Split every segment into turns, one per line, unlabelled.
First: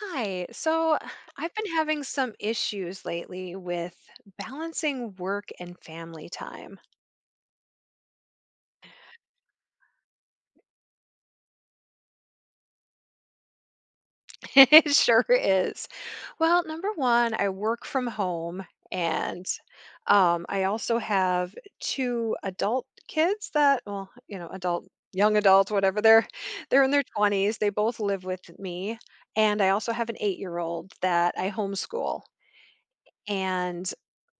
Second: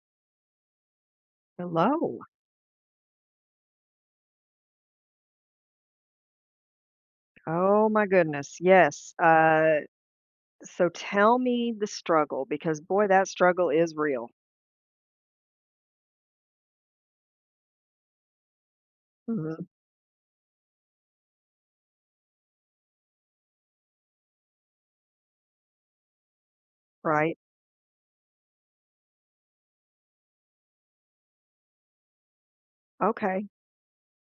Hi. So I've been having
Hello.
some issues lately with balancing work and family time.
Oh my goodness. Yes. So tell me the struggle because boy, that struggle is real.
It sure is. Well, number one, I work from home and
Mhm.
I also have two adult kids that, well, adult, young adults, whatever they're they're in their
Right?
20s. They both live with me. And I also have an 8-year old that I homeschool.
Okay.
And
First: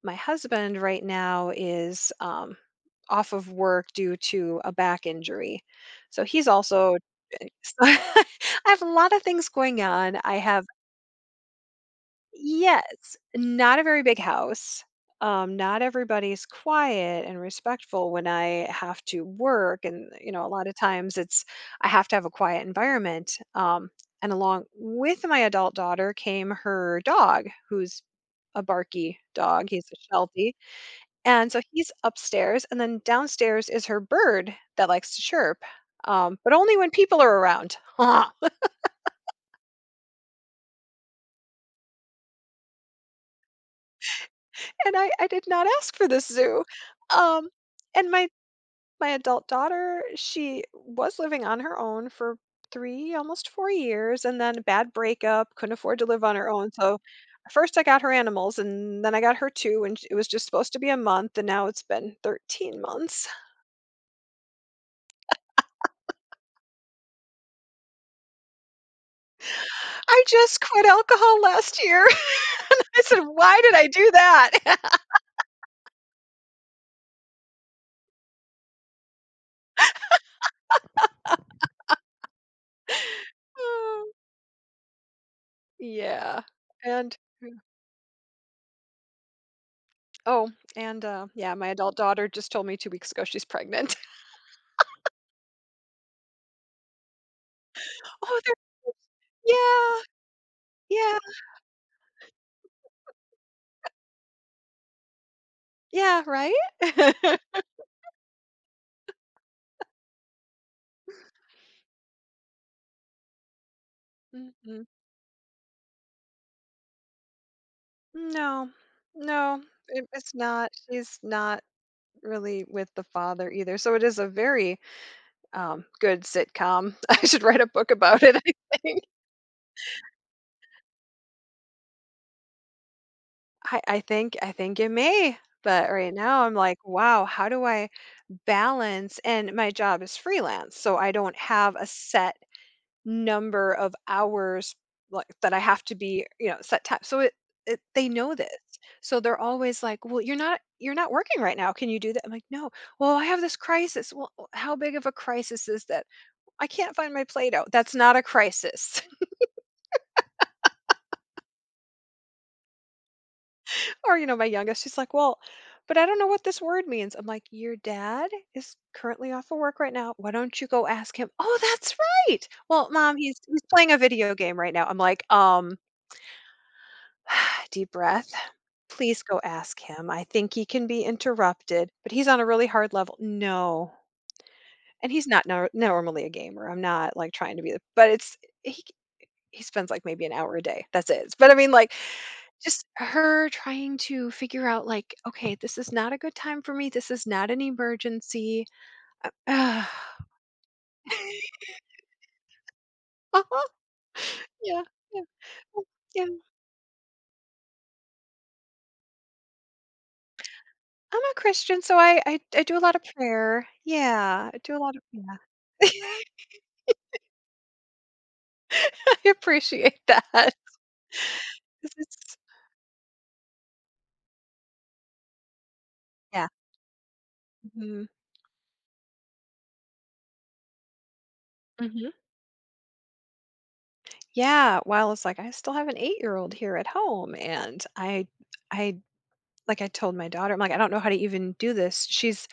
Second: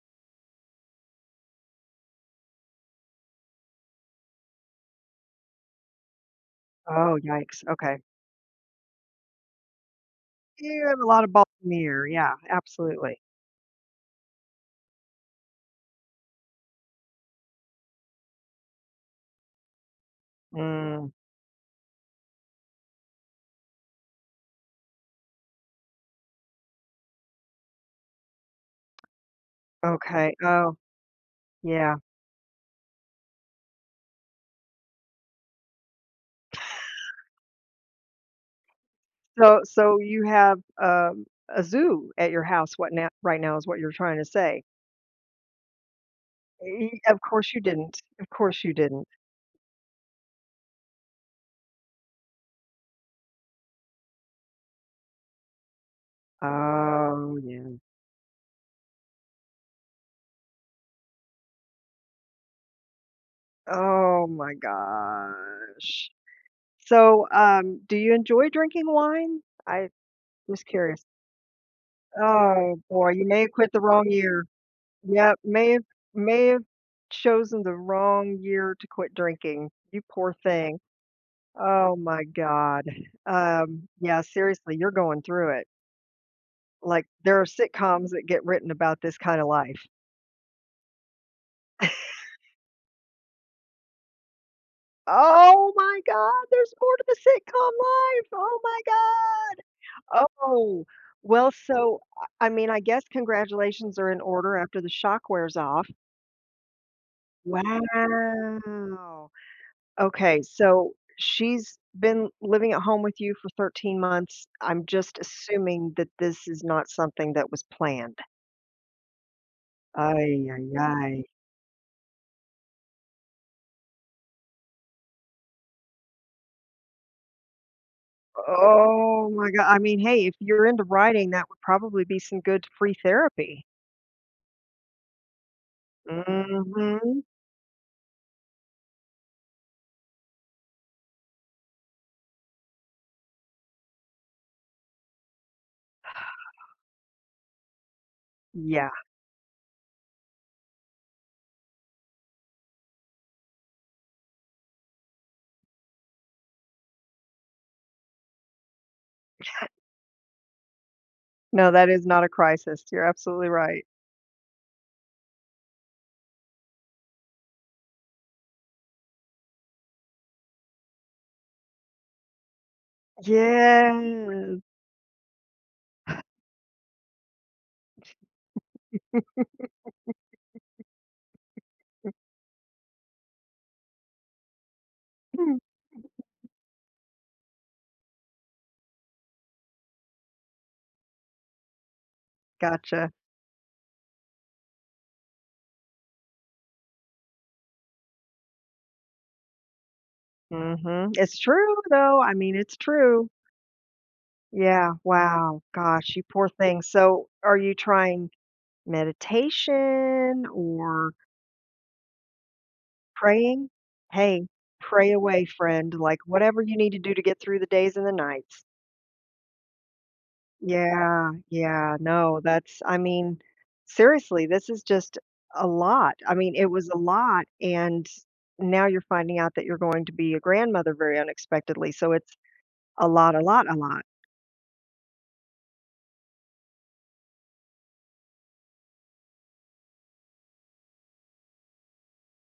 my husband right now is off of work due to a back injury, so he's also
Oh, yikes.
so
Okay.
I have a lot of things going on. I have,
You have a lot of balls in the air. Yeah,
yes,
absolutely.
not a very big house. Not everybody's quiet and respectful when I have to work, and a lot of
Mm,
times it's I have to have a quiet environment. And along with my adult daughter came her dog, who's a barky dog. He's a
okay.
Sheltie,
Oh,
and so he's
yeah.
upstairs, and then downstairs is her bird that likes to chirp, but only when people are around.
So you have a zoo at your house. What now? Right now is what you're trying to say.
And I did not ask for this zoo.
Of
um,
course you didn't.
and my
Of course you didn't.
my adult daughter, she was living on her own for 3, almost 4 years, and then bad breakup, couldn't afford to live on her own. So
Oh
first
yeah.
I got her animals, and then I got her 2, and it was just supposed to be a month, and now it's been 13 months.
Oh my gosh. So, do you enjoy drinking wine? I
I just
Just
quit
curious.
alcohol last year.
Oh
And I
boy,
said,
you may have
"Why
quit
did
the
I
wrong
do
year.
that?"
Yep, may have chosen the wrong year to quit drinking. You poor thing. Oh my God. Um,
Oh,
yeah, seriously, you're going through it.
yeah.
Like
And
there are sitcoms that get written about this kind of life.
oh, yeah, my adult daughter just told me 2 weeks ago she's pregnant.
Oh my God, there's more to the sitcom life.
Oh, they're
Oh my God.
yeah,
Oh,
yeah,
well, so, I mean, I guess congratulations are in order after the shock wears off.
yeah, right?
Wow. Okay, so she's been living at home with you for 13 months.
Mhm.
I'm just assuming that this is not something that was planned.
No, no, it
Ay,
it's
ay,
not. She's
ay.
not really with the father either, so it is a very, good sitcom. I should write a book about it, I think.
Oh my god. I mean, hey, if you're into writing, that would probably be some good free therapy.
I think it may, but right now I'm like,
Mhm.
"Wow, how do I balance?" And my job is freelance, so I don't have a set number of hours, like, that I have to be, set time. So it they know this.
Yeah.
So they're always like, "Well, you're not working right now. Can you do that?" I'm like, "No. Well, I have this crisis." "Well, how big of a crisis is that?" "I can't find my Play-Doh." "That's not a crisis."
No, that is not a crisis. You're absolutely right.
Or, my youngest, she's like, "Well, but I don't know what this word means." I'm like, "Your dad is currently off of work right now. Why don't you go ask him?" "Oh, that's right. Well, mom, he's playing a video
Yes.
game right now." I'm like, Deep breath. Please go ask him. I think he can be interrupted, but he's on a really hard level." "No." And he's not
Mm,
normally a gamer. I'm not like trying to be, but it's he he spends like maybe an hour a day. That's it. But I mean, like, just
gotcha.
her trying to figure out like, okay, this is not a good time for me, this is not an emergency. uh, uh,
Mhm. It's true, though. I mean, it's true.
huh. Yeah.
Yeah,
Yeah.
wow.
Oh,
Gosh, you
yeah.
poor thing. So, are you trying meditation or
I'm a Christian, so I do a lot of prayer.
praying? Hey,
Yeah, I do a lot of,
pray away,
yeah.
friend. Like, whatever you need to do to get through the days and the nights.
I appreciate that.
Yeah, yeah.
This
No, that's, I mean, seriously, this is just a lot. I
Yeah.
mean, it was a lot.
Hmm.
And now you're finding out that you're going to be a grandmother very unexpectedly. So,
Hmm.
it's a lot, a lot, a lot.
Yeah, while it's like I still have an 8-year old here at home, and I like I told my daughter, I'm like, I don't know how to even do this. She's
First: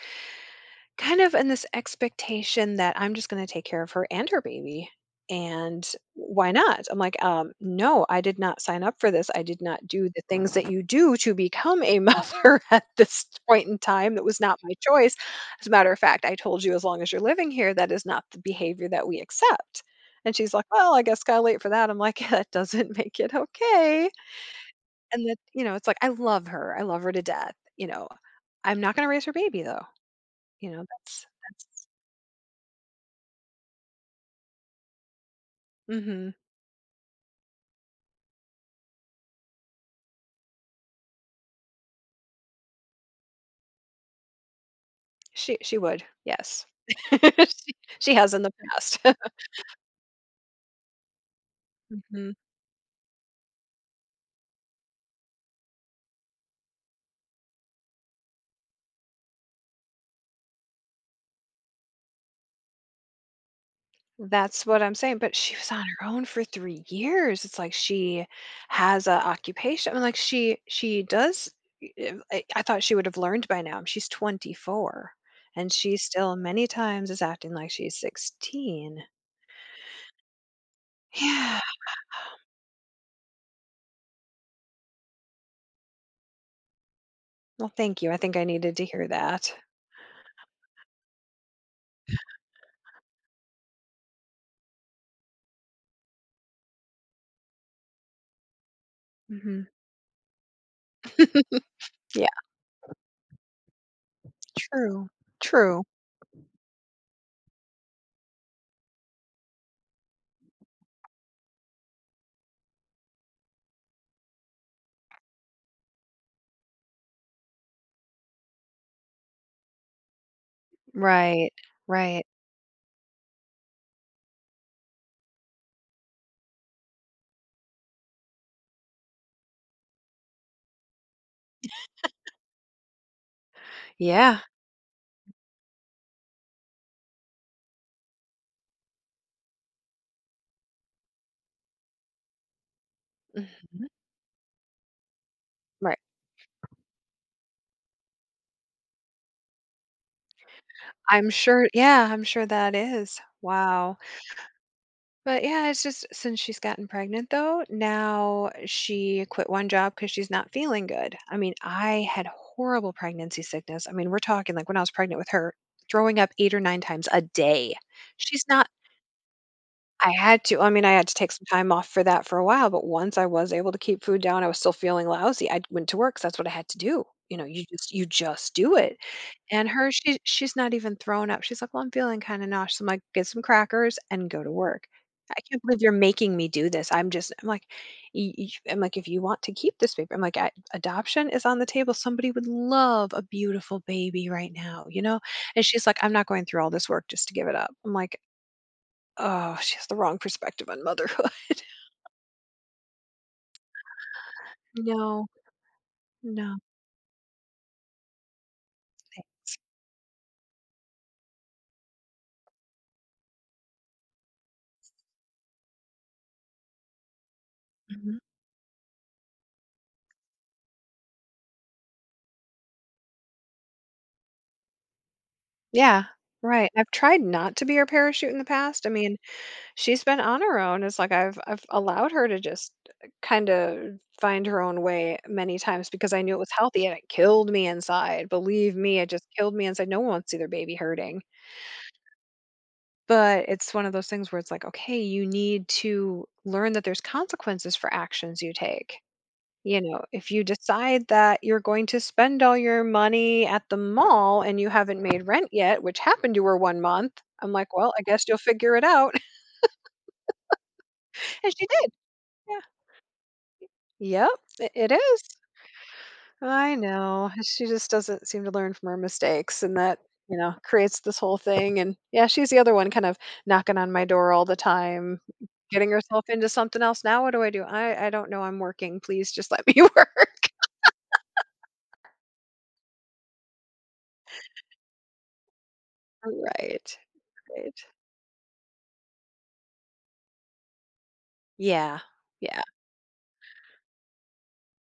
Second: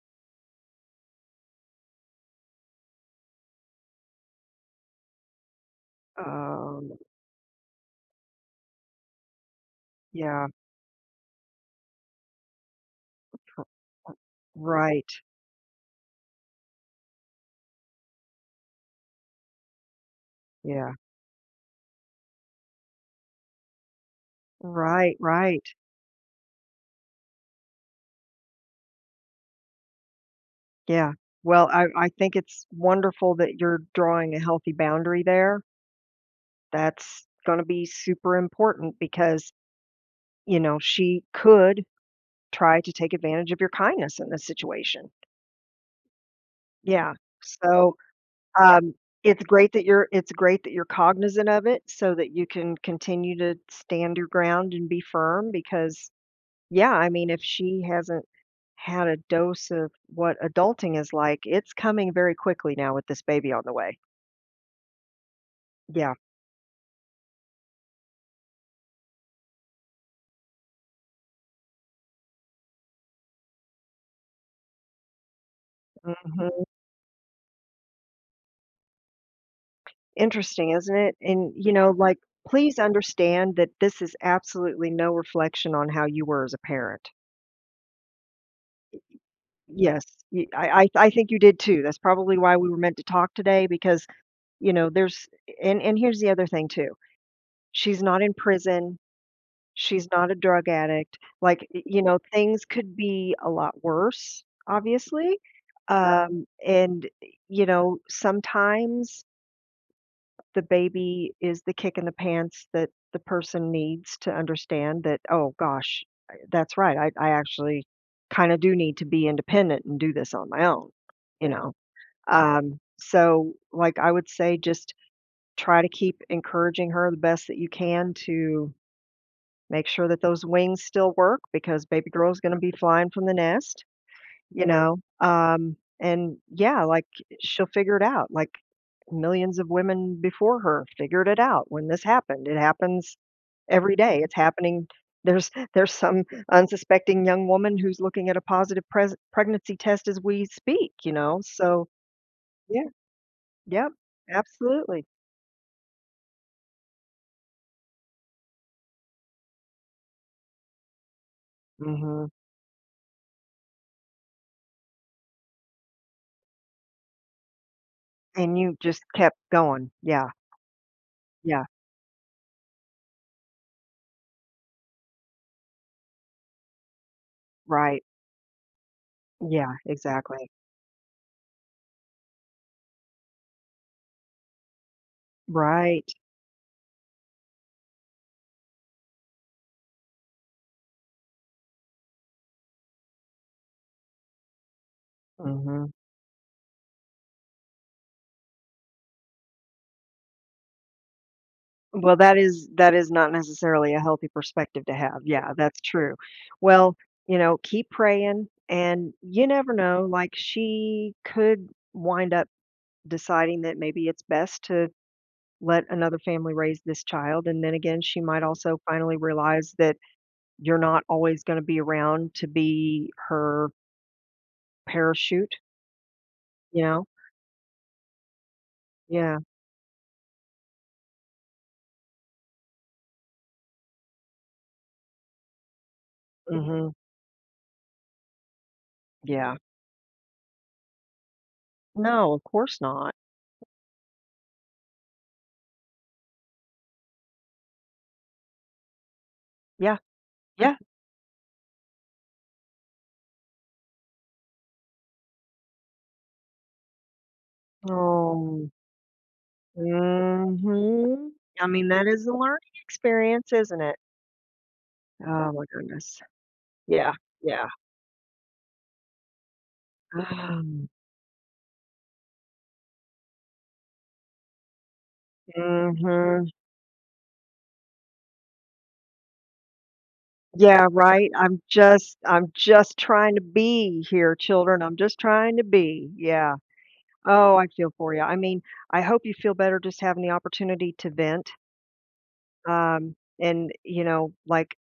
kind of in this expectation that I'm just gonna take care of her and her baby, and why not?
Um,
I'm like, "No, I did not sign up for this. I did not do the
yeah,
things that you do to become a mother at this
pr
point in time. That was not my
right,
choice. As a matter of fact, I told you, as long as you're living here, that is not the behavior that we accept." And she's like,
yeah.
"Well, I guess gotta wait for that." I'm like, "That doesn't make it okay."
Right,
And that you
right,
know, It's like, I love her. I love her to death, you know? I'm not gonna raise her baby, though, you know?
yeah.
That's
Well, I think it's wonderful that you're drawing a healthy boundary there.
Mhm.
That's gonna be super important because, you know, she could try to take advantage of your kindness in this situation.
She would, yes.
Yeah,
She
so,
she has in the
um,
past.
it's great that you're cognizant of it so that
Mhm.
you can continue to stand your ground and be firm because yeah, I mean, if she hasn't had a dose of what adulting is like, it's coming very quickly now with this baby on the way.
That's what I'm saying, but she was on her
Yeah.
own for 3 years. It's like she has a occupation, I mean, like, she does e I thought she would have learned by now. She's 24, and she still
Mhm.
many times is acting like she's 16.
Interesting, isn't it? And,
Yeah.
you know, like, please understand that this is absolutely no reflection on how you were as a parent.
Well, thank you. I think I needed to hear that.
Yes, y I think you did too. That's probably why we were meant to talk today because, you know, there's and here's the other thing too. She's not in prison.
Mhm.
She's not a drug addict, like, y you know,
Yeah.
things could be a lot worse,
True.
obviously,
True.
and, you know, sometimes the baby is the kick in the pants that the person needs to understand that, "Oh gosh, I that's right, I actually kinda do need to be independent and do this on my own," you
Right.
Know?
Right.
So, like, I would say just try to keep encouraging her the best that you can to make sure that those wings still work because baby Girl is gonna be flying from the nest,
Yeah.
you know? And yeah, like, she'll figure it out, like, millions of women before her figured it out when this happened. It happens
Mhm.
every day. It's happening there's
Right.
some unsuspecting young woman who's looking at a positive pres pregnancy test as we speak, you
I'm
know?
sure,
So
yeah, I'm sure that
yeah.
is.
Yep,
Wow.
absolutely.
But yeah, it's just since she's gotten pregnant though, now she quit one job because she's not feeling good. I mean, I had
Mhm,
horrible pregnancy sickness. I mean, we're talking, like, when I was pregnant with her, throwing up 8 or 9 times a day. She's
and
not
you just kept going.
I
Yeah,
had to. I mean, I had to take some
yeah,
time off for that for a while, but once I was able to keep food down, I was still feeling lousy. I went to work 'cause that's what I had to do. You know, you just
right.
you just do it. And
Yeah,
her, she
exactly.
she's not even thrown up. She's like, "Well, I'm feeling kind of nauseous," so I'm like, "Get some crackers and go to work." I can't believe you're
Right.
making me do this. I'm just, I'm like, I'm like, if you want to keep this baby, I'm like, I, adoption is on the table. Somebody would love a beautiful baby right now, you know? And she's
Mhm.
like, I'm not going through all this work just to give it up. I'm like, oh, she has the wrong perspective on motherhood."
Well, that is not necessarily a healthy perspective to have.
No,
Yeah, that's true.
no.
Well, you know, keep praying and you never know, like she could wind up deciding that maybe it's best to let another family raise this child and then again
Mhm.
she might also finally realize that you're not always going to be around to be her parachute,
Yeah, right.
you
I've
know?
tried not to be her parachute in the past. I mean,
Yeah.
she's been on her own. It's like I've allowed her to just kind of find her own way many times because I knew it was healthy,
Mhm.
and it killed me inside. Believe me, it just killed
Yeah.
me inside. No one wants to see their baby hurting.
No, of course not.
But it's one of those things where it's like, okay, you need to learn that there's consequences for actions you take. You
Yeah.
know, if you
Yeah.
decide that you're going to spend all your money at the mall and you haven't made rent yet, which happened to her one month, I'm like, well, I guess you'll
Oh.
figure it out.
Mhm.
And she
I mean,
did.
that is a learning
Yeah.
experience, isn't it?
Yep. It is.
Oh my goodness.
I
Yeah,
know. She
yeah.
just doesn't seem to learn from her mistakes. And that, you know, creates this whole thing. And yeah, she's the other one kind of knocking on my door all the time, getting herself
Mhm.
into something else. Now, what do I do? I don't know. I'm working. Please just let me work.
Yeah, right. I'm just trying to be here, children. I'm just trying to be. Yeah.
Right.
Oh, I
Right.
feel for you. I mean, I hope you feel better just having the opportunity to vent.
Yeah. Yeah.
Um, and you know, like,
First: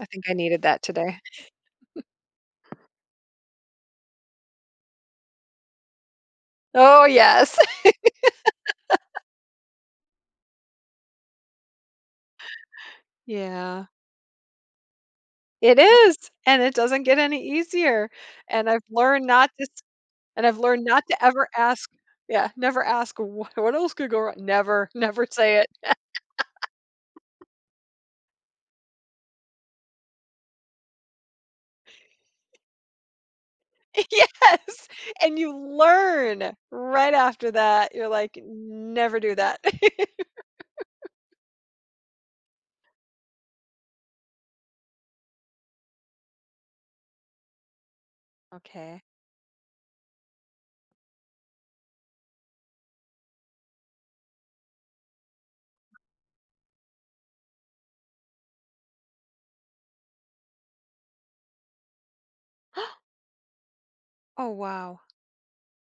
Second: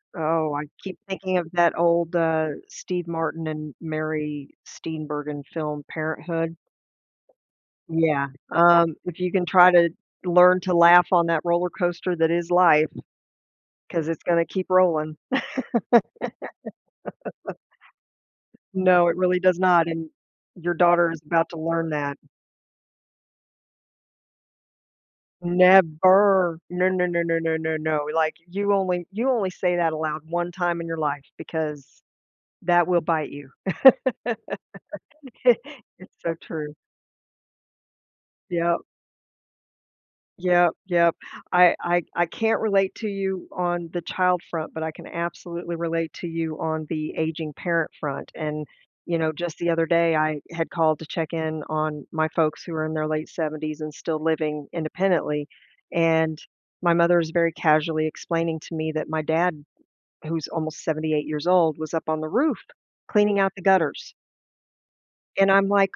I think I
oh,
needed
I
that
keep
today.
thinking of that old Steve Martin and Mary Steenburgen film, Parenthood.
Oh, yes.
Yeah, if you can try to learn to laugh on that roller coaster that is life,
Yeah.
because it's gonna keep rolling.
It is, and it doesn't get any easier, and
No, it really does not, and
I've
your
learned not
daughter is
to ever
about to learn
ask,
that.
yeah, never ask, "What else could go wrong?" Never, never say it.
Never. No, no, no, no, no, no, no, like, you only say that aloud one time in your life because that will bite you.
Yes, and you
It's so
learn
true.
right after that. You're like,
Yeah.
"Never do that."
Yep, yep. I can't relate to you on the child front, but I can absolutely relate to you on the aging parent front. And,
Okay.
you know, just the other day, I had called to check in on my folks who are in their late 70's and still living independently. And my mother is very casually explaining to me that my dad, who's almost 78 years old, was up on the roof cleaning out the gutters.
Oh, wow.
And I'm like,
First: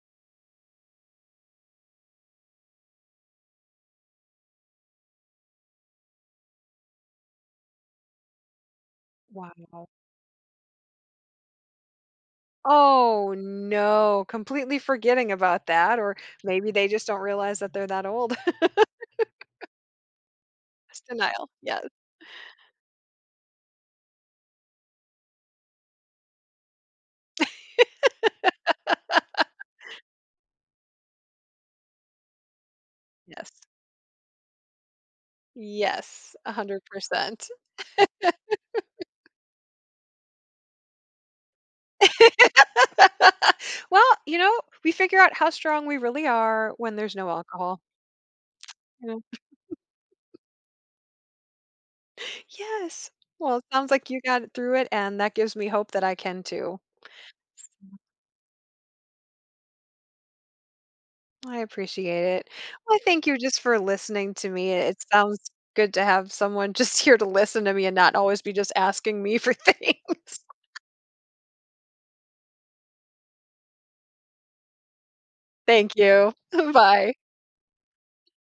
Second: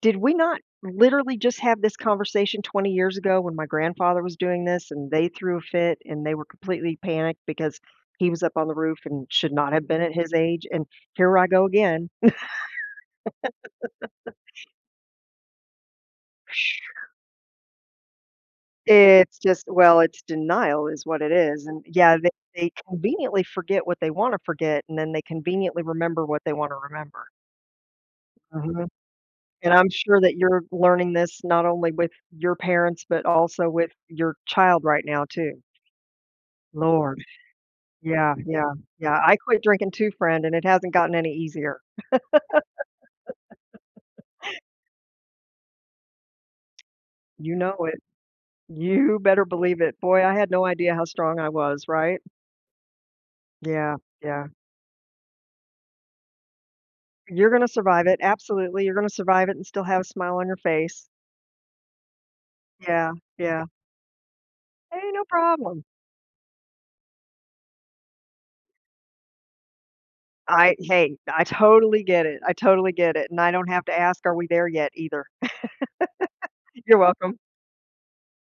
did we not literally just have this conversation 20 years ago when my grandfather was doing this and they threw a fit and they were completely panicked because he was up on the roof and should not have
Wow.
been at his age? And here I go again.
Oh, no, completely forgetting about that, or maybe they just don't realize that they're that old.
It's just, well, it's denial
It's
is what it
denial.
is. And
Yes.
yeah, they conveniently forget what they want to forget and then they conveniently remember what they want to remember. Mhm. And I'm sure that you're learning this not only with your parents, but
Yes.
also with your child right now, too.
Yes,
Lord.
100%.
Yeah, yeah, yeah. I quit drinking too, friend, and it hasn't gotten any easier.
Well, you know, we figure out how strong we really are when there's no
You know
alcohol,
it.
you
You
know?
better believe it. Boy, I had no idea how strong I was, right?
Yes. Well, it sounds
Yeah,
like you
yeah.
got through it, and that gives me hope that I can too.
You're gonna survive it. Absolutely. You're gonna survive it and still have a smile on your face.
I appreciate it. Well,
Yeah,
thank you just
yeah.
for listening to me. It
Hey, no
sounds
problem.
good to have someone just here to listen to me and not always be just asking me for things.
I hey, I totally get it. I totally get it. And I don't have to ask, are we there yet either.
Thank you.
You're
Bye.
welcome.